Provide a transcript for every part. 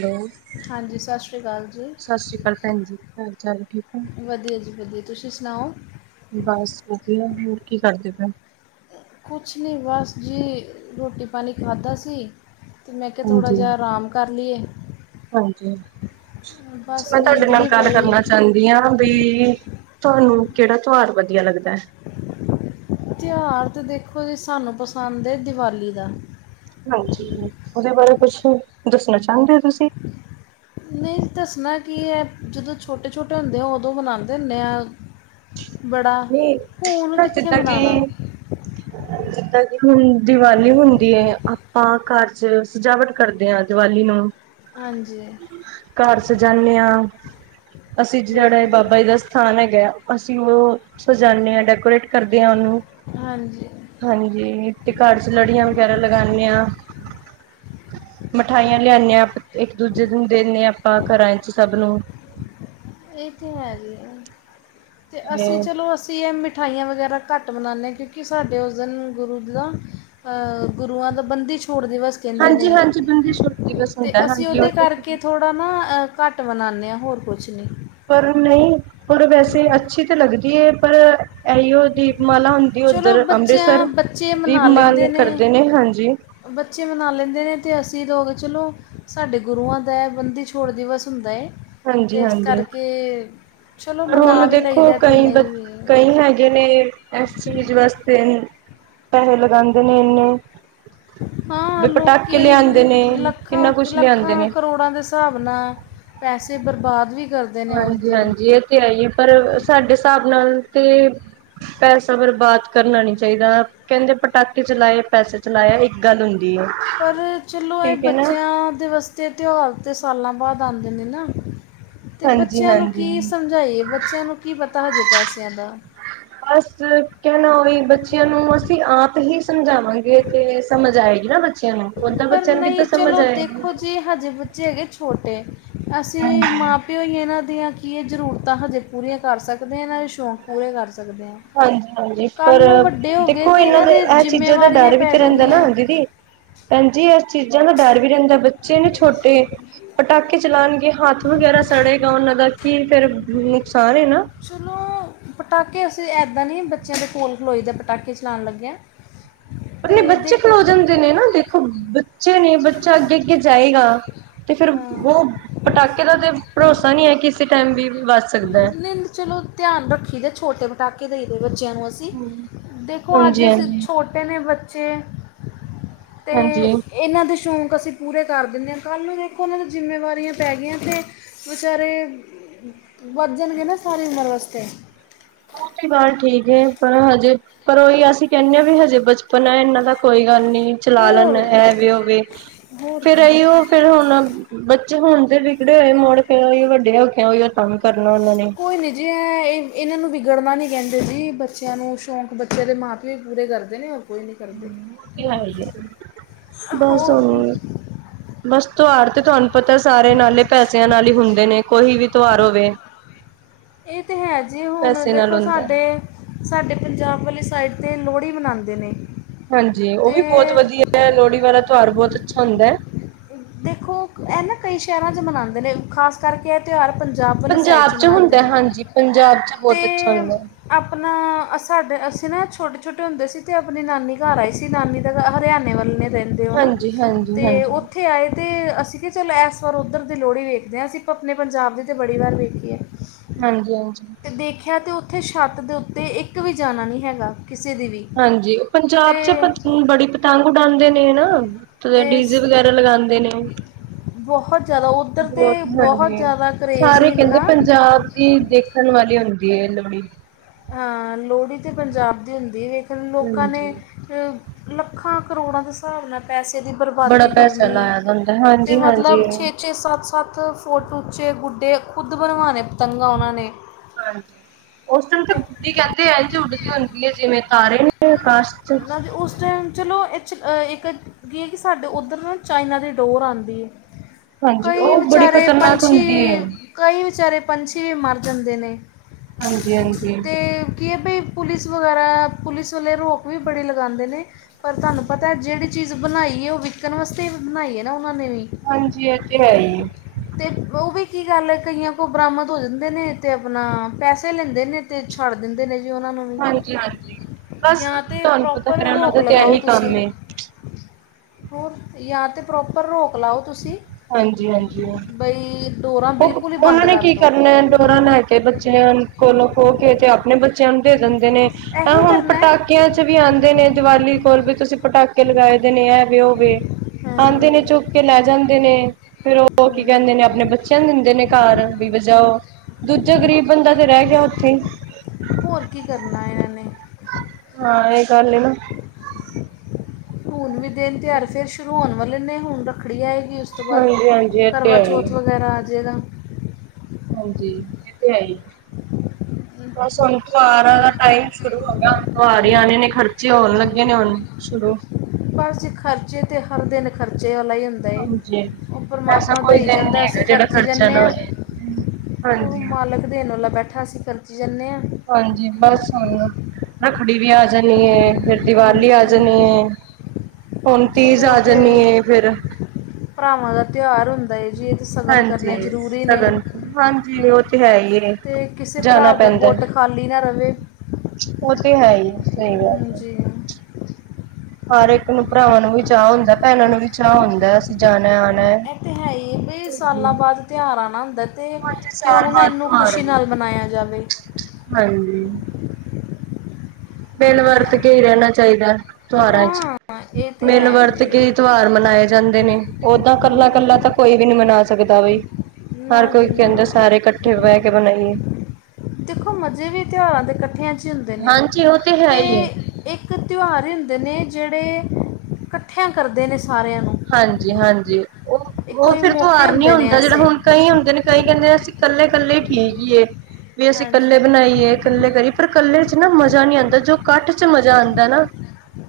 ਲੋ ਹਾਂਜੀ, ਸਤਿ ਸ਼੍ਰੀ ਅਕਾਲ ਜੀ, ਅਕਾਲ ਭੈਣ ਜੀ ਕੀ ਹਾਲ ਚਾਲ ਹੈ? ਠੀਕ ਹੋ ਵਧੀਆ ਜੀ ਵਧੀਆ ਤੁਸੀਂ ਸੁਣਾਓ ਬਸ ਵਧੀਆ, ਹੋਰ ਕੀ ਕਰਦੇ ਪਏ ਔ ਕੁੱਛ ਨਹੀਂ, ਬਸ ਜੀ, ਰੋਟੀ ਪਾਣੀ ਖਾਧਾ ਸੀ ਤੇ ਮੈਂ ਕਿਹਾ ਥੋੜ੍ਹਾ ਹਾਂਜੀ ਜਿਹਾ, ਆਰਾਮ ਕਰ ਲਈ ਏ ਹਾਂਜੀ, ਬਸ ਮੈਂ ਤੁਹਾਡੇ ਨੀਂਦ ਨਾਲ ਨਹੀਂ ਗੱਲ ਕਰਨਾ ਪਈ ਚਾਹੁੰਦੀ। ਯਾਂ ਬਈ, ਤੁਹਾਨੂੰ ਕਿਹੜਾ ਤਿਉਹਾਰ ਵਧੀਆ ਲੱਗਦਾ ਤਿਉਹਾਰ ਤਾਂ ਦੇਖੋ ਜੀ, ਸਾਨੂੰ ਪਸੰਦ ਹੈ ਦੀਵਾਲੀ ਦਾ ਹਾਂਜੀ, ਉਹਦੇ ਬਾਰੇ ਕੁੱਛ ਦੱਸਣਾ ਚਾਹੁੰਦੇ ਹੋ ਤੁਸੀਂ ਨਹੀਂ ਦੱਸਣਾ ਕੀ ਹੈ, ਜਦੋਂ ਛੋਟੇ- ਛੋਟੇ ਹੁੰਦੇ ਆ, ਉਦੋਂ ਮਨਾਉਂਦੇ ਹੁੰਦੇ ਆ। ਬੜਾ, ਨਹੀਂ ਹੁਣ ਕਿੱਥੇ ਜਿੱਦਾਂ ਕਿ ਮਨਾਣਾ [unintelligible] [inaudible] ਜਿੱਦਾਂ ਕਿ, ਹੁਣ ਦੀਵਾਲੀ ਹੁੰਦੀ ਹੈ, ਆਪਾਂ ਘਰ ਚ ਸਜਾਵਟ ਕਰਦੇ ਹਾਂ, ਦੀਵਾਲੀ ਨੂੰ ਹਾਂਜੀ ਘਰ ਸਜਾਨੇ ਹਾਂ, ਅਸੀਂ ਜਿਹੜਾ ਬਿਲਕੁਲ ਬਾਬਾ ਜੀ ਦਾ ਸਥਾਨ ਹੈਗਾ, ਅਸੀਂ ਉਹ ਸਜਾਉਦੇ ਹਾਂ ਡੈਕੋਰੇਟ ਕਰਦੇ ਹਾਂ, ਉਹਨੂੰ ਹਾਂਜੀ। ਹਾਂਜੀ, ਤੇ ਘਰ ਚ ਲੜੀਆਂ ਵਗੈਰਾ, ਲਗਾਣੇ ਆ। ਮਿਠਾਈਆਂ ਲਿਆਂਣੇ ਹਾਂ, ਆਪ ਇੱਕ ਦੂਜੇ ਨੂੰ ਦਿੰਦੇ ਹਾਂ ਆਪਾਂ ਘਰਾਂ, ਚ ਸਭ ਨੂੰ ਇਹ ਤਾਂ ਹੈਗੇ ਹੈ, ਅਤੇ ਤੇ ਅਸੀਂ ਚਲੋ ਅਸੀਂ ਇਹ ਮਿੱਟੀ ਮਿਠਾਈਆਂ ਵਗੈਰਾ ਘੱਟ ਬਣਾਉਂਦੇ ਹਾਂ, ਕਿਉਂਕਿ, ਸਾਡੇ ਉਸ ਦਿਨ ਗੁਰੂ ਦਾ ਅਹ ਗੁਰੂਆਂ ਦਾ ਬੰਦੀ ਛੋੜ ਦਿਵਸ ਕਹਿੰਦੇ, ਨੇ ਹਾਂਜੀ-ਹਾਂਜੀ ਬੰਦਿਸ਼ ਛੋਟ ਦਿਵਸ ਤੇ ਹੁੰਦਾ ਅਸੀਂ ਹਾਂਜੀ ਉਹ ਉਹਦੇ ਤੇ ਠੀਕ ਕਰਕੇ ਥੋੜਾ ਥੋੜ੍ਹਾ ਨਾ, ਘੱਟ ਬਣਾਉਂਦੇ ਹਾਂ ਹੋਰ ਕੁੱਛ ਨਹੀਂ, ਪਰ ਨਹੀਂ, ਪਰ ਵੈਸੇ ਅੱਛੀ ਤਾਂ ਲੱਗਦੀ ਏ ਪਰ ਇਹੀਓ ਦੀਪਮਾਲਾ ਚਲੋ ਉੱਧਰ, ਬੱਚਿਆਂ ਅੰਮ੍ਰਿਤਸਰ ਬੱਚੇ ਮਨਾ ਦੀਪਮਾਲਾ ਲੈਂਦੇ ਕਰਦੇ ਨੇ, ਹਾਂਜੀ। ਬੱਚੇ ਮਨਾ ਲੈਂਦੇ ਨੇ, ਅਤੇ ਅਸੀਂ ਲੋਕ ਚਲੋ ਸਾਡੇ ਗੁਰੂਆਂ ਦਾ, ਬੰਦੀ ਛੋੜ ਦਿਵਸ ਹੁੰਦਾ ਏ, ਤੇ ਇਸ ਹਾਂਜੀ-ਹਾਂਜੀ ਕਰਕੇ, ਚਲੋ ਪਰ ਹੁਣ ਮਨਾ ਵੀ ਲਈਦਾ, ਅਤੇ ਨਹੀਂ ਵੀ ਜਿਹਨੇ ਇਸ ਚੀਜ਼ ਵਾਸਤੇ ਪੈਸੇ, ਲਗਾਉਂਦੇ ਨੇ ਇੰਨੇ ਹਾਂ, ਵੀ ਪਟਾਕੇ ਲੋਕੀ ਲਿਆਂਦੇ ਨੇ ਲੱਖਾਂ ਕਿੰਨਾ ਕੁਛ ਲਿਆਂਦੇ -ਲੱਖਾਂ ਨੇ। ਕਰੋੜਾਂ ਦੇ ਹਿਸਾਬ ਨਾਲ, ਪੈਸੇ ਬਰਬਾਦ ਵੀ, ਕਰਦੇ ਨੇ ਉਸ ਹਾਂਜੀ- ਦਿਨ ਹਾਂਜੀ ਇਹ ਤੇ ਹੈ ਹੀ, ਪਰ ਸਾਡੇ ਹਿਸਾਬ ਨਾਲ ਤੇ ਪੈਸਾ, ਬਰਬਾਦ ਕਰਨਾ ਨੀ ਚਾਹੀਦਾ। ਕਹਿੰਦੇ, ਪਟਾਕੇ ਚਲਾਏ, ਪੈਸੇ ਚਲਾਏ, ਇੱਕ ਗੱਲ ਹੁੰਦੀ ਹੈ। ਪਰ ਚਲੋ, ਇਹ ਠੀਕ ਹੈ ਨਾ ਬੱਚਿਆਂ ਦੇ ਵਸਤੇ ਤਿਉਹਾਰ ਅਤੇ ਸਾਲਾਂ ਬਾਅਦ, ਆਉਂਦੇ ਨੇ ਨਾ- ਤੇ ਬੱਚਿਆਂ ਨੂੰ ਹਾਂਜੀ-ਹਾਂਜੀ। ਕੀ ਸਮਝਾਈਏ, ਬੱਚਿਆਂ ਨੂੰ ਕੀ ਪਤਾ ਹਜੇ ਪੈਸਿਆਂ ਦਾ ਬਸ ਕਹਿਣਾ ਹੋਵੇ, ਬੱਚਿਆਂ ਨੂੰ ਅਸੀਂ ਆਪ ਹੀ ਸਮਝਾਉਂਦੇ ਹਾਂਜੀ ਤੇ ਸਮਝ ਆਏਗੀ ਨਾ, ਬੱਚਿਆਂ ਨੂੰ ਓਦਾਂ ਬੱਚਿਆਂ ਨੂੰ, ਕਿੱਦਾਂ ਸਮਝ ਆਏਗੀ। ਤੇ ਹੱਜੇ ਬੱਚੇ ਹੈਗੇ ਛੋਟੇ, ਅਸੀਂ ਮਾਂ ਪਿਓ ਹੀ ਇਹਨਾਂ ਦੀਆਂ ਕੀ ਇਹ ਜ਼ਰੂਰਤਾਂ ਹਜੇ ਪੂਰੀਆਂ, ਕਰ ਸਕਦੇ ਹਾਂ, ਇਹ ਸ਼ੌਕ ਪੂਰੇ ਕਰ ਸਕਦੇ ਹਾਂ। ਹਾਂਜੀ -ਹਾਂਜੀ ਕੱਲ੍ਹ ਪਰ ਨੂੰ ਵੱਡੇ ਹੋ ਗਏ ਦੇਖੋ ਅਤੇ ਇਹਨਾਂ ਦਾ ਦੇ ਇਹ ਚੀਜ਼ਾਂ ਦਾ ਜ਼ਿੰਮੇਵਾਰੀਆਂ ਡਰ ਵੀ, ਪੈ ਤੇ ਰਹਿੰਦਾ ਜਾਣੀਆਂ ਨਾ ਹੈ। ਦੀਦੀ। ਭੈਣਜੀ, ਇਸ ਚੀਜ਼ਾਂ ਦਾ ਡਰ ਵੀ ਰਹਿੰਦਾ, ਬੱਚੇ ਨੇ ਛੋਟੇ ਪਟਾਕੇ ਚਲਾਉਣ ਕਿ ਹੱਥ ਵਗੈਰਾ ਸੜੇਗਾ ਉਹਨਾਂ ਦਾ, ਕੀ ਫਿਰ ਨੁਕਸਾਨ ਇਹ ਨਾ ਚੱਲੋ ਪਟਾਕੇ, ਅਸੀਂ ਇੱਦਾਂ ਨਹੀਂ ਬੱਚਿਆਂ ਦੇ ਕੋਲ ਖਲੋ ਈ, ਦੇ ਪਟਾਕੇ ਚਲਾਉਣ ਲੱਗੇ ਹਾਂ। ਆਪਣੇ ਅਤੇ ਬੱਚੇ, ਦੇਖ ਖਲੋ ਜਾਂਦੇ ਨੇ ਨਾ ਦੇਖੋ ਅੱਛਾ, ਨੇ ਬੱਚਾ ਅੱਗੇ -ਅੱਗੇ ਜਾਏਗਾ ਤੇ ਫਿਰ ਅਮ, ਉਹ ਪਟਾਕੇ ਦਾ ਤੇ ਭਰੋਸਾ ਨਹੀਂ ਹੈ, ਕਿਸੇ ਟਾਈਮ ਵੀ ਵਜ ਸਕਦਾ ਹੈ ਨਹੀਂ ਚਲੋ, ਧਿਆਨ ਰੱਖੀ ਦੇ, ਛੋਟੇ ਪਟਾਕੇ ਬੱਚਿਆਂ ਨੂੰ ਅਸੀਂ। ਦੇਖੋ ਅੱਜ, ਹਾਂਜੀ-ਹਾਂਜੀ, ਅਸੀਂ ਹਾਂਜੀ। ਛੋਟੇ ਨੇ ਬੱਚੇ ਅਤੇ ਹਾਂਜੀ। ਇਹਨਾਂ ਦੇ ਸ਼ੌਂਕ, ਅਸੀਂ ਪੂਰੇ ਕਰ ਦਿੰਦੇ ਹਾਂ, ਕੱਲ੍ਹ ਨੂੰ ਦੇਖੋ ਉਹਨਾਂ ਦੀ, ਜ਼ਿੰਮੇਵਾਰੀਆਂ ਪੈ ਗਈਆਂ ਅਤੇ ਵਿੱਚਾਰੇ ਵੱਧ ਜਾਣਗੇ ਨਾ, ਸਾਰੀ ਉਮਰ ਵਾਸਤੇ। ਉਹ ਤੇ ਗੱਲ, ਠੀਕ ਹੈ ਪਰ ਹਜੇ ਪਰ ਉਹੀ ਅਸੀ ਕਹਿੰਦੇ ਹਾਂ, ਵੀ ਹਜੇ ਬਚਪਨਾ ਹੈ, ਇਹਨਾਂ ਦਾ ਕੋਈ ਗੱਲ ਨ ਚਲਾ ਲੈਣ, ਹੋਰ ਐਵੀ, ਓਵੀ, ਹੋਰ ਫਿਰ ਕੀ ਅਇਹੋ ਫਿਰ ਹੁਣ ਬੱਚੇ ਹੁਣ ਤੇ ਵਿਗੜੇ ਹੋਏ, ਮੁੜ ਫਿਰ ਉ ਵੱਡੇ ਹੋਕੇ ਹੳਈ ਕੰਮ ਕਰਨਾ, ਉਹਨਾਂ ਨੇ ਕੋਈ ਨਹੀ ਜੀ, ਐ ਇਹਨਾਂ ਨੂੰ ਵਿਗੜਨਾ ਨਹੀ ਕਹਿੰਦੇ ਜੀ, ਬੱਚਿਆਂ ਨੂੰ ਸ਼ੋਕ ਬੱਚਿਆ ਦੇ ਮਾਂ ਪਿਓ ਪੂਰੇ ਕਰਦੇ ਨੇ ਉਹ ਕੋਈ ਨੀ ਕਰਦੇ ਕਿਹਾ ਹੈਈ ਐ। ਹੋਰ ਬਸ ਤਿਉਹਾਰ ਤੇ ਤੁਹਾਨੂੰ ਪਤਾ ਸਾਰੇ ਨਾਲੇ ਪੈਸਿਆਂ ਨਾਲ ਹੀ ਹੁੰਦੇ ਨੇ, ਕੋਈ ਵੀ ਤਿਉਹਾਰ ਹੋਵੇ। ਇਹ ਤੇ ਹੈ ਜੀ, ਹੁਣ ਪੈਸੇ ਨਾਲ ਦੇਖੋ ਹੁੰਦਾ ਸਾਡੇ ਸਾਡੇ ਪੰਜਾਬ ਵਾਲੀ ਸਾਈਡ ਤੇ ਲੋਹੜੀ ਮਨਾਂਦੇ ਨੇ। ਹਾਂਜੀ, ਉਹ ਤੇ ਵੀ ਬਹੁਤ ਵਧੀਆ, ਲੋਹੜੀ ਵਾਲਾ ਤਿਉਹਾਰ ਬਹੁਤ ਅੱਛਾ ਹੁੰਦਾ। ਦੇਖੋ, ਇਹ ਨਾ ਕਈ ਸ਼ਹਿਰਾਂ ਚ ਮਨਾਂਦੇ ਨੇ, ਖਾਸ ਕਰਕੇ ਇਹ ਤਿਉਹਾਰ ਪੰਜਾਬ ਵਾਲੀ ਸਾਈਡ ਚ ਮਨਾਂਦੇ ਹੁੰਦਾ ਨੇ, ਹਾਂਜੀ ਪੰਜਾਬ ਚ ਤੇ ਬਹੁਤ ਅੱਛਾ ਹੁੰਦਾ ਆਪਣਾ ਸਾਡੇ ਅਸੀਂ ਨਾ ਛੋਟੇ-ਛੋਟੇ ਹੁੰਦੇ ਸੀ, ਤੇ ਆਪਣੀ ਨਾਨੀ ਘਰ ਆਏ ਸੀ, ਨਾਨੀ ਦਾ ਘਰ ਹਰਿਆਣੇ ਵੱਲ ਨੇ। ਰਹਿੰਦੇ ਹੋ ਨਾ, ਹਾਂਜੀ ਹਾਂਜੀ ਤੇ ਹਾਂਜੀ ਉਹ ਇੱਥੇ ਆਏ ਤੇ ਅਸੀਂ ਕਿ ਚੱਲ ਇਸ ਵਾਰ ਉੱਧਰ ਦੀ ਲੋਹੜੀ ਵੇਖਦੇ ਹਾਂ ਅਸੀਂ ਆਪਣੇ ਪੰਜਾਬ ਦੀ ਤਾਂ ਬੜੀ ਵਾਰ ਵੇਖੀ ਹੈ। ਹਾਂਜੀ -ਹਾਂਜੀ। ਤੇ ਦੇਖਿਆ ਤੇ ਉੱਥੇ ਛੱਤ ਦੇ ਉੱਤੇ ਇੱਕ ਵੀ ਜਾਣਾ ਨੀ ਹੈਗਾ, ਕਿਸੇ ਦੀ ਵੀ। ਹਾਂਜੀ, ਉਹ ਤੇ ਪੰਜਾਬ ਚ ਬੜੀ ਪਤੰਗ ਉਡਾਂਦੇ ਨੇ ਨਾ, ਤੇ ਡੀਜ਼ੇ ਵਗੈਰਾ ਲਗਾਂਦੇ ਨੇ ਬਹੁ ਜ਼ਿਆਦਾ, ਉੱਧਰ ਤੇ ਬਹੁਤ ਬਹੁ ਹਾਂਜੀ ਜ਼ਿਆਦਾ ਕਰੇਜ਼ ਏ ਏਨਾ ਇਹ ਦੇਖਣ ਵਾਲੀ ਹੁੰਦੀ ਐ ਲੋਹੜੀ। ਅ ਲੋਹੜੀ ਤੇ ਪੰਜਾਬ ਦੀ ਹੁੰਦੀ ਏ, ਲੇਕਿਨ ਲੋਕਾਂ ਹਾਂਜੀ ਨੇ ਲੱਖਾਂ ਕਰੋੜਾਂ ਦੇ ਸ ਹਿਸਾਬ ਨਾਲ ਪੈਸੇ ਦੀ ਬੜਾ ਬਰਬਾਦੀ ਪੈਸਾ ਕਰਨੀ ਏ, ਲਾਇਆ ਦਾ ਹੁੰਦਾ ਤੇ ਹਾਂਜੀ ਹਾਂਜੀ ਮਤਲਬ ਛੇ-ਛੇ, ਸੱਤ-ਸੱਤ ਬਹੁਤ ਉੱਚੇ ਗੁੱਡੇ, ਖੁਦ ਬਣਵਾਣੇ ਪਤੰਗਾਂ ਉਹਨਾਂ ਨੇ। ਹਾਂਜੀ, ਓਸ ਟਾਈਮ ਤੇ ਅਤੇ ਗੁੱਡੀ ਕਹਿੰਦੇ ਐ ਜੇ ਉੱਡਦੀ ਹੁੰਦੀ ਐ, ਜਿਵੇਂ ਤਾਰਿਆਂ ਨੇ ਅਕਾਸ਼ ਹਾਂ, ਨਾ ਉਸ ਟੈਮ ਚਲੋ ਚ ਇੱਕ ਕੀ ਐ, ਸਾਡੇ ਉੱਧਰ ਨਾ ਚਾਈਨਾ ਦੀ ਡੋਰ ਆਂਦੀ ਏ। ਹਾਂਜੀ ਕਈ ਉਹ ਬੜੀ ਵਿਚਾਰੇ ਖ਼ਤਰਨਾਕ ਪੰਛੀ ਹੁੰਦੀ ਹੈ ਕਈ ਵਿਚਾਰੇ ਪੰਛੀ ਵੀ ਮਰ ਜਾਂਦੇ ਨੇ, ਹਾਂਜੀ ਹਾਂਜੀ ਤੇ ਕੀ ਐ ਬਈ ਪੁਲਿਸ ਵਗੈਰਾ, ਪੁਲਿਸ ਵਾਲੇ ਰੋਕ ਉਹ ਵੀ ਬੜੀ ਲਗਾਂਦੇ ਨੇ। ਪਰ ਤੁਹਾਨੂੰ ਪਤਾ ਜਿਹੜੀ ਚੀਜ਼ ਬਣਾਈ ਐ, ਉਹ ਵਿਕਣ ਵਾਸਤੇ ਵੀ ਬਣਾਈ ਐ ਨਾ ਉਹਨਾਂ ਨੇ ਵੀ। ਹਾਂਜੀ, ਇਹ ਤੇ ਹੈ ਈ ਏ। ਤੇ ਉਹ ਵੀ ਕੀ ਗੱਲ ਐ, ਕਈਆਂ ਕੋਲ ਬਰਾਮਦ ਹੋ ਜਾਂਦੇ ਨੇ, ਤੇ ਆਪਣਾ ਪੈਸੇ ਲੈਂਦੇ ਨੇ ਤੇ ਛੱਡ ਦਿੰਦੇ ਨੇ ਜੀ ਉਹਨਾਂ ਨੂੰ ਵੀ, ਹਾਂਜੀ ਹਾਂਜੀ ਬਸ ਜਾਂ ਤਾਂ ਤੁਹਾਨੂੰ ਪਤਾ ਪ੍ਰੋਪਰ ਫਿਰ ਉਹਨਾਂ ਰੋਕ ਦਾ ਤੇ ਲਗਾਓ ਇਹੀ ਕੰਮ ਤੁਸੀਂ। ਏ। ਹੋਰ ਜਾਂ ਤੇ ਪ੍ਰੋਪਰ ਰੋਕ ਲਾਓ ਤੁਸੀਂ ਹਾਂਜੀ-ਹਾਂਜੀ। ਬਈ ਡੋਰਾਂ ਓਹ ਬਿਲਕੁਲ ਹੀ ਓਹਨਾਂ ਬੰਦ ਨੇ ਕਰ ਕੀ ਦਿਓ ਕਰਨਾ ਡੋਰਾਂ ਨਾਲ ਬੱਚਿਆਂ ਕੋਲੋਂ ਖੋਹ ਕੇ ਤੇ ਆਪਣੇ ਬੱਚਿਆਂ ਨੂੰ ਦੇ ਦਿੰਦੇ ਨੇ, ਤਾਂ ਇਹੀ ਹੁਣ ਕਰਨਾ ਪਟਾਕ ਕਿਆਂ ਚ ਵੀ ਆਂਦੇ ਨੇ ਦੀਵਾਲੀ ਕੋਲ, ਵੀ ਤੁਸੀਂ ਪਟਾਕੇ ਲਗਾਏ ਦੇ ਨੇ ਐਵੇ ਹੋਵੇ ਹਾਂ ਆਂਦੇ ਨੇ ਚੁੱਕ ਕੇ ਲੈ ਜਾਂਦੇ ਨੇ, ਫੇਰ ਉਹ ਕੀ ਹਾਂ ਕਹਿੰਦੇ ਨੇ ਆਪਣੇ ਬੱਚ ਬੱਚਿਆਂ ਨੂੰ ਦਿੰਦੇ ਨੇ ਘਰ ਵੀ ਵਜਾਓ, ਦੂਜਾ ਗ਼ਰੀਬ ਬੰਦਾ ਤੇ ਰਹਿ ਗਿਆ ਓਥੀ। ਹੋਰ ਕੀ ਕਰਨਾ ਇਹਨਾਂ ਨੇ। ਹਾਂ, ਇਹ ਗੱਲ ਏ ਨਾ। ਹੁਣ ਵੀ ਦਿਨ ਤਿਆਰ ਫੇਰ ਸ਼ੁਰੂ ਹੋਣ ਵਾਲੇ ਨੇ, ਹੁਣ ਰੱਖੜੀ ਆਏ ਗੀ, ਉਸ ਤੋਂ ਬਾਅਦ ਹਾਂਜੀ ਹਾਂਜੀ ਇਹ ਤੇ ਹੈ ਹੀ। ਕਰਵਾਚੌਥ ਵਗੈਰਾ ਆ ਜੇਗਾ। ਹਾਂਜੀ, ਇਹ ਤੇ ਹੈ ਈ। ਬਸ ਹੁਣ ਤਿਹਾਰਾਂ ਦਾ ਟਾਈਮ ਸ਼ੁਰੂ ਹੋ ਗਿਆ। ਤਿਹਾਰ ਈ ਆਣੇ ਨੇ, ਖਰਚੇ ਹੋਣ ਲੱਗੇ ਨੇ ਹੁਣ ਸ਼ੁਰੂ। ਪਰ ਅਸੀਂ ਖਰਚੇ, ਤੇ ਹਰ ਦਿਨ ਖਰਚੇ ਵਾਲਾ ਹੀ ਹੁੰਦਾ। ਏ ਹਾਂਜੀ ਉਹ ਐਸਾ ਪਰਮਾਤਮਾ ਕੋਈ ਦੇਈ ਦਿਨ ਨੀ ਜਾਂਦਾ, ਅਸੀ ਹੈਗਾ ਜਿਹੜਾ ਖਰਚੀ ਖਰਚਾ ਜਾਂਨੇ ਨਾ ਆਂ। ਹੋਏ ਓਹ ਹਾਂਜੀ ਮਾਲਕ ਦੇਣ ਵਾਲਾ ਬੈਠਾ, ਅਸੀਂ ਖਰਚੀ ਜਾਨੇ ਆਂ। ਹਾਂਜੀ ਬਸ ਹੁਣ ਨਾ ਰੱਖੜੀ ਵੀ ਆ ਜਾਣੀ ਏ ਫਿਰ ਦੀਵਾਲੀ ਆ ਹਾਂਜੀ ਜਾਂਣੀਏ ਹੁਣ ਤੀਜ਼ ਚਲੋ ਇਹ ਆ ਤੇ ਜਾਂਣੀਏ ਫਿਰ ਭਰਾਵਾਂ ਦਾ ਤਿਉਹਾਰ ਹੁੰਦਾ ਏ ਜੀ। ਸ਼ਗਨ ਕਰਨੇ ਹਾਂਜੀ ਜਰੂਰੀ ਨੇ ਸਗਨ ਹਾਂਜੀ ਉਹ ਤੇ ਹੈ ਹੀ ਹੈ ਤੇ ਕਿਸੀ ਜਾਣਾ ਭਰਾ ਦਾ ਪੈਂਦਾ ਗੁੱਟ ਖਾਲੀ ਨਾ ਰਹੇ ਉਹ ਤੇ ਹੈ ਹੀ ਸਹੀ ਗੱਲ ਹੈ ਹਾਂਜੀ ਹਰ ਇੱਕ ਨੂੰ ਭਰਾਵਾਂ ਨੂੰ ਵੀ ਚਾਅ ਹੁੰਦਾ ਭੈਣਾਂ ਨੂੰ ਵੀ ਚਾਅ ਹੁੰਦਾ ਅਸੀਂ ਜਾਣਾ ਆਉਣਾ ਇਹ ਤਾਂ ਹੈ ਹੀ ਬਈ ਸਾਲਾਂ ਬਾਅਦ ਤਿਉਹਾਰ ਆਉ ਨਾ ਹੁੰਦਾ ਤੇ ਕਿਉਂ ਨਾ ਬਾਅਦ ਇਹਨੂੰ ਤਿਉਹਾਰ ਖੁਸ਼ੀ ਆਂਦੇ। ਨਾਲ ਮਨਾਇਆ ਜਾਵੇ ਹਾਂਜੀ। ਮਿਲ ਵਰਤ ਕੇ ਹੀ ਰਹਿਣਾ ਚਾਹੀਦਾ ਤਿਉਹਾਰਾਂ ਚ ਹਾਂ ਇਹ ਤਾਂ ਮਿਲ ਹੈ ਵਰਤ ਜੀ ਕੇ ਤਿਉਹਾਰ ਮਨਾਏ ਜਾਂਦੇ ਨੇ ਓਦਾਂ ਕੱਲਾ ਕੱਲਾ ਤੱਕ ਕੋਈ ਵੀ ਨਹੀ ਮਨਾ ਸਕਦਾ ਬਈ ਨਾ ਜੀ ਕੇ ਨਾ ਕਹਿੰਦੇ ਸਾਰੇ ਇਕੱਠੇ ਬਹਿ ਕੇ ਬਣਾਈਏ ਦੇਖੋ ਮਜ਼ੇ ਵੀ ਤਿਉਹਾਂ ਦੇ ਇਕੱਠਿਆਂ ਹੁੰਦੇ ਨੇ ਹਾਂਜੀ ਉਹ ਤੇ ਹੈ ਅਤੇ ਹੀ ਹੈ ਇੱਕ ਤਿਉਹਾਰ ਹੁੰਦੇ ਨੇ ਜਿਹੜੇ ਇਕੱਠਿਆਂ ਕਰਦੇ ਨੇ ਸਾਰਿਆਂ ਦੇ ਹਾਂਜੀ ਹਾਂਜੀ ਉਹ, ਉਹ ਕੋਈ ਫਿਰ ਮੌਕੇ ਤਿਓਹਾਰ ਨੀ ਹੁੰਦੇ ਨੇ ਹੁੰਦਾ ਜਿਹੜਾ ਐਸੇ ਹੁਣ ਕਈ ਹੁੰ ਕਈ ਕਹਿੰਦੇ ਅਸੀਂ ਇਕੱਲੇ ਇਕੱਲੇ ਹੀ ਠੀਕ ਹੀਏ ਵੀ ਅਸੀਂ ਹਾਂਜੀ ਇਕੱਲੇ ਬਣਾਈਏ ਇਕੱਲੇ ਕਰੀ ਪਰ ਕੱਲੇ ਚ ਨਾ ਮਜ਼ਾ ਨਹੀ ਆਉਂਦਾ ਜੋ ਕੱਠ ਚ ਮਜ਼ਾ ਆਂਦਾ ਨਾ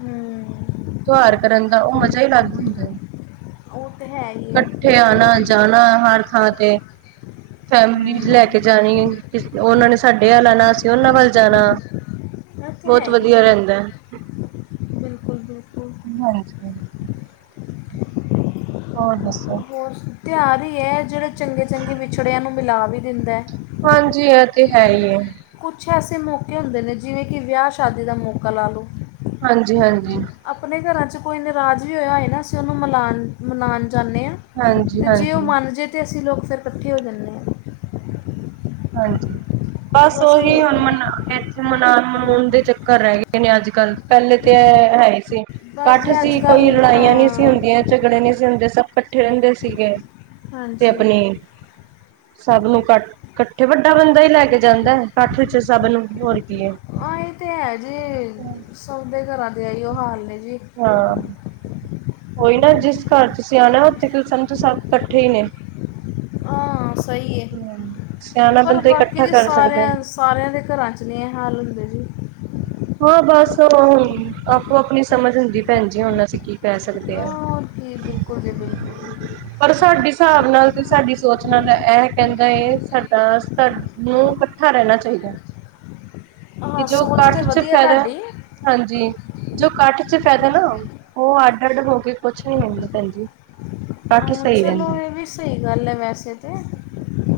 ਹੂੰ ਤਿਉਹਾਰ ਕਰਨ ਦਾ ਉਹ ਮਜ਼ਾ ਈ ਅਲੱਗ ਹੁੰਦਾ ਹੈ। ਉਹ ਤੇ ਹੈ ਈ। ਕੱਠੇ ਆਣਾ ਜਾਣਾ ਹਰ ਥਾਂ ਤੇ ਫੈਮਲੀ ਹੂੰ ਲੈ ਕੇ ਜਾਣੀ ਉਹਨਾਂ ਨੇ ਸਾਡੇ ਵਲ ਆਣਾ ਅਸੀਂ ਉਹਨਾਂ ਵੱਲ ਜਾਣਾ ਅ ਤਾ ਹੈ ਬਹੁਤ ਹੀ ਵਧੀਆ ਜੀ ਰਹਿੰਦਾ ਹੈ। ਬਿਲਕੁਲ ਬਿਲਕੁਲ ਹਾਂਜੀ ਹੋਰ ਦੱਸੋ? ਹੋਰ, ਤਿਉਹਾਰ ਈ ਏ, ਜਿਹੜੇ ਚੰਗੇ ਚੰਗੇ ਵਿਛੜਿਆਂ ਨੂੰ ਮਿਲਾ ਵੀ ਦਿੰਦਾ। ਹਾਂਜੀ ਇਹ ਤੇ ਹੈ ਈਏ। ਕੁਛ ਐਸੇ ਮੌਕੇ ਹੁੰਦੇ ਨੇ ਜਿਵੇਂ ਕਿ ਵਿਆਹ ਸ਼ਾਦੀ ਦਾ ਮੌਕਾ ਲਾ ਲਉ ਹਾਂਜੀ ਹਾਂਜੀ ਆਪਣੇ ਘਰਾਂ 'ਚ ਕੋਈ ਨਰਾਜ਼ ਵੀ ਹੋਇਆ ਹੋਏ, ਨਾ ਅਸੀਂ ਉਹਨੂੰ ਮਿਲਾਉਣ, ਮਨਾਉਣ ਜਾਂਦੇ ਹਾਂ। ਹਾਂਜੀ ਤੇ, ਜੇ ਉਹ ਹਾਂਜੀ ਮੰਨ ਜੇ, ਤੇ, ਅਸੀਂ ਲੋਕ ਫਿਰ ਇਕੱਠੇ ਹੋ ਜਾਂਨੇ ਹਾਂ। ਹਾਂਜੀ ਬਸ ਉਹੀ ਹੁਣ ਮ ਮਨਾਨ ਮਨੂਨ ਦੇ ਚੱਕਰ ਰਹਿ ਗਏ ਨੇ ਅੱਜ ਕੱਲ ਪਹਿਲੇ ਤਾਂ ਹੈ ਹੀ ਸੀ ਬਸ ਕੱਠ ਜੇ ਅੱਜ ਸੀ, ਕੋਈ ਕੱਲ੍ਹ ਲੜਾਈਆਂ ਨੀ ਸੀ, ਹਾਂ ਹੁੰਦੀਆਂ। ਝਗੜੇ ਨਹੀਂ ਸੀ ਹਦੇ ਸਭ ਇਕੱਠੇ ਰਹਿੰਦੇ ਸੀਗੇ ਤੇ ਹਾਂਜੀ ਆਪਣੀ ਸਭ ਨੂੰ ਕੱ, ਇਕੱਠੇ ਵੱਡਾ ਬੰਦਾ ਹੀ ਲੈ ਕੇ ਜਾਂਦਾ, ਕੱਠ ਚ ਸਭ ਨੂੰ। ਹੋਰ। ਕੀ ਹੈ ਅਤੇ ਹੈ ਜੀ ਸਭ ਦੇ ਘਰਾਂ ਦੇ ਆਈ ਉਹ ਹਾਲ ਨੇ ਜੀ ਹਾਂ ਉਹੀ ਨਾ ਜਿਸ ਘਰ ਤੁਸੀਂ ਆਉਣਾ ਉੱਥੇ ਸਮਝ ਸਭ ਇਕੱਠੇ ਹੀ ਨੇ ਹਾਂ ਸਹੀ ਸਿਆਣਾ ਪਰ ਬੰਦਾ ਬਾਕੀ ਇਕੱਠਾ ਜੀ ਕਰ ਸਕਦਾ ਹੈ। ਸਾਰਿਆਂ ਸਾਰਿਆਂ ਦੇ ਘਰਾਂ 'ਚ ਨਹੀਂ ਇਹ ਹੱਲ ਹੁੰਦੇ ਜੀ ਹਾਂ ਬਸ ਆਪੋ ਆਪਣੀ ਸਮਝ ਹੁੰਦੀ ਭੈਣ ਜ ਹੁਣ ਸੀਂ ਕੀ ਪੈ ਸਕਦੇ ਆ ਔਰ ਕੀ ਬਿਲਕੁਲ ਜੀ ਬਿਲਕੁਲ ਪਰ ਸਾਡੇ ਹਿਸਾਬ ਨਾਲ ਤੇ ਸਾਡੀ ਸੋਚ ਨਾਲ ਇਹ ਕਹਿੰਦਾ ਸਾਡਾ ਨੂੰ ਇਕੱਠਾ ਰਹਿਣਾ ਚਾਹੀਦਾ ਕਿ ਹਾਂ ਜੋ ਸੋਚ ਤੇ ਕੱਠ ਚ ਵਧੀਆ ਤੁਹਾਡੀ ਹਾਂਜੀ ਜੋ ਕੱਠ 'ਚ ਫੈਦਾ ਨਾ, ਓ ਅੱਡ-ਅੱਡ ਹੋ ਕੇ ਕੁਛ ਨੀ ਹੁੰਦਾ ਭੈਣ ਜੀ। ਕੱਠ ਹੂੰ ਸਹੀ ਚਲੋ, ਰਹਿੰਦਾ। ਏ ਵੀ ਸਈ ਗੱਲ ਐ ਵੈਸੇ ਤੇ।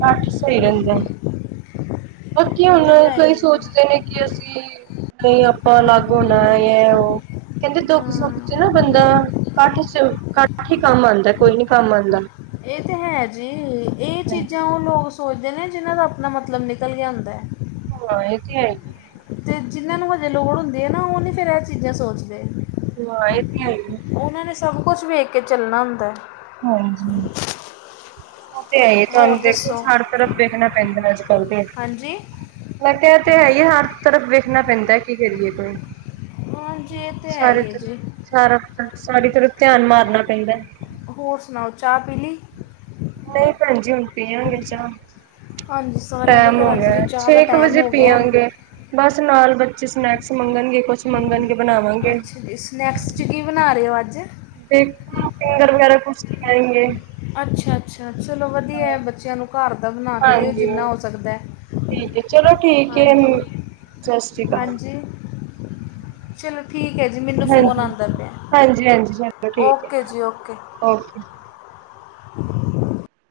ਕੱਠ ਸਈ ਰਹਿੰਦਾ ਐ, ਬਾਕੀ ਉਹ ਤੇ ਹੁਨ ਹੈ ਕਈ ਹੀ ਹੈ ਜੀ ਸੋਚਦੇ ਨੇ ਕਿ ਅਸੀਂ ਨਈ ਆਪਾਂ ਅਲੱਗ ਹੋਨਾ ਐ ਓ। ਕਹਿੰਦੇ ਦੁੱਖ-ਸੁੱਖ 'ਚ ਹਾਂ ਨਾ ਬੰਦਾ ਕੱਠ 'ਚ, ਕੱਠ ਹੀ ਕੰਮ ਆਂਦਾ, ਕੋਈ ਨੀ ਕੰਮ ਆਂਦਾ। ਏ ਤੇ ਹੈ ਜੀ, ਏ ਹਾਂਜੀ। ਚੀਜ਼ਾਂ ਓ ਲੋਕ ਸੋਚਦੇ ਨੇ ਜਿਨ੍ਹਾਂ ਦਾ ਅਪਨਾ ਮਤਲਬ ਨਿਕਲ ਗਯਾ ਹੁੰਦਾ ਐ। [unintelligible] ਏ ਤੇ ਹੈ ਈ ਏ। ਤੇ ਜਿਨਾਂ ਨੂੰ ਹਜੇ ਲੋੜ ਹੁੰਦੀ ਐ ਨਾ ਓ ਨੀ ਫਿਰ ਐ ਚੀਜ਼ਾਂ ਸੋਚਦੇ। ਹਾਂ ਏ ਤੇ ਹੈ ਈ ਏ। ਓਨਾਂ ਨੇ ਸਭ ਕੁਛ ਵੇਖ ਕੇ ਚੱਲਨਾ ਹੁੰਦਾ ਐ। ਹਾਂਜੀ। ਓ ਤੇ ਹੈ ਈ ਏ, ਤੁਹਾਨੂੰ ਹੋਰ ਦੇਖੋ ਦੱਸੋ ਹਰ ਤਰਫ ਦੇੇਖਨਾ ਪੈਂਦਾ ਅੱਜ-ਕੱਲ ਤੇ। ਹਾਂਜੀ ਮੈਂ ਕਿਹਾ ਐ ਤੇ ਹੈ ਈ ਏ, ਹਰ ਤਰਫ ਵੇਖਨਾ ਪੈਂਦਾ, ਕੀ ਕਰੀਏ ਤੋ। ਹਾਂਜੀ ਇਹ ਤੇ ਹੈ ਸਾਰੇ ਹੀ ਹੈ ਤਰਫ਼, ਜੀ ਸਾਰਾ, ਸਾਰੀ ਤਰਫ਼ ਧਿਆਨ ਮਾਰਨਾ ਪੈਂਦਾ। ਹੋਰ ਸੁਨਾਓ। ਚਾਅ ਪੀਲੀ? ਨਈ ਭੈਨ ਜੀ ਹੁਨ ਪਿਆਂਗੇ ਚਾਅ। ਹਾਂਜੀ ਸਾਰਿਆਂ ਦੇ ਟੈਮ ਹੋ ਘਰਾਂ 'ਚ ਗਿਆ‌ ਐ, ਜੀ ਚਾਹ ਦਾ ਛੇ ਕੁ ਟਾਈਮ ਵਜੇ ਹੋ ਗਿਆ ਹੈ। ਪੀਆਂਗੇ। ਬਸ ਨਾਲ ਬੱਚੇ ਸਨੈਕਸ ਮੰਗਨਗੇ ਕੁਛ। ਮੰਗਨਗੇ ਬਨਾਵਾਂ ਅੱਛਾ ਜੀ, ਸਨੈਕਸ 'ਚ ਕੀ ਬਨਾ ਰੇ ਓ ਅੱਜ? ਦੇਖੋ ਫਿੰਗਰ ਵਗੈਰਾ ਕੁਛ ਤੇ ਕਹਿਨਗੇ। ਅੱਛਾ। ਅੱਛਾ ਚਲੋ ਵਧੀਆ ਐ, ਬੱਚਿਆਂ ਨੂੰ ਘਰ ਦਾ ਬਨਾ ਕੇ ਦੇਓ ਹਾਂਜੀ ਜਿੰਨਾ ਹੋ ਸਕਦਾ। ਠੀਕ ਹੈ ਚਲੋ ਠੀਕ ਏ, ਹਾਂਜੀ ਸਤਿ ਸ੍ਰੀ ਅਕਾਲ। ਹਾਂਜੀ ਚਲੋ ਠੀਕ ਏ ਜੀ। ਮੈਨੂੰ ਫੋਨ ਹਾਂਜੀ, ਆਉਂਦਾ ਪਿਆ ਹਾਂਜੀ-ਹਾਂਜੀ ਚਲੋ ਠੀਕ ਏ, ਓਕੇ ਜੀ ਓਕੇ ਓਕ [inaudible]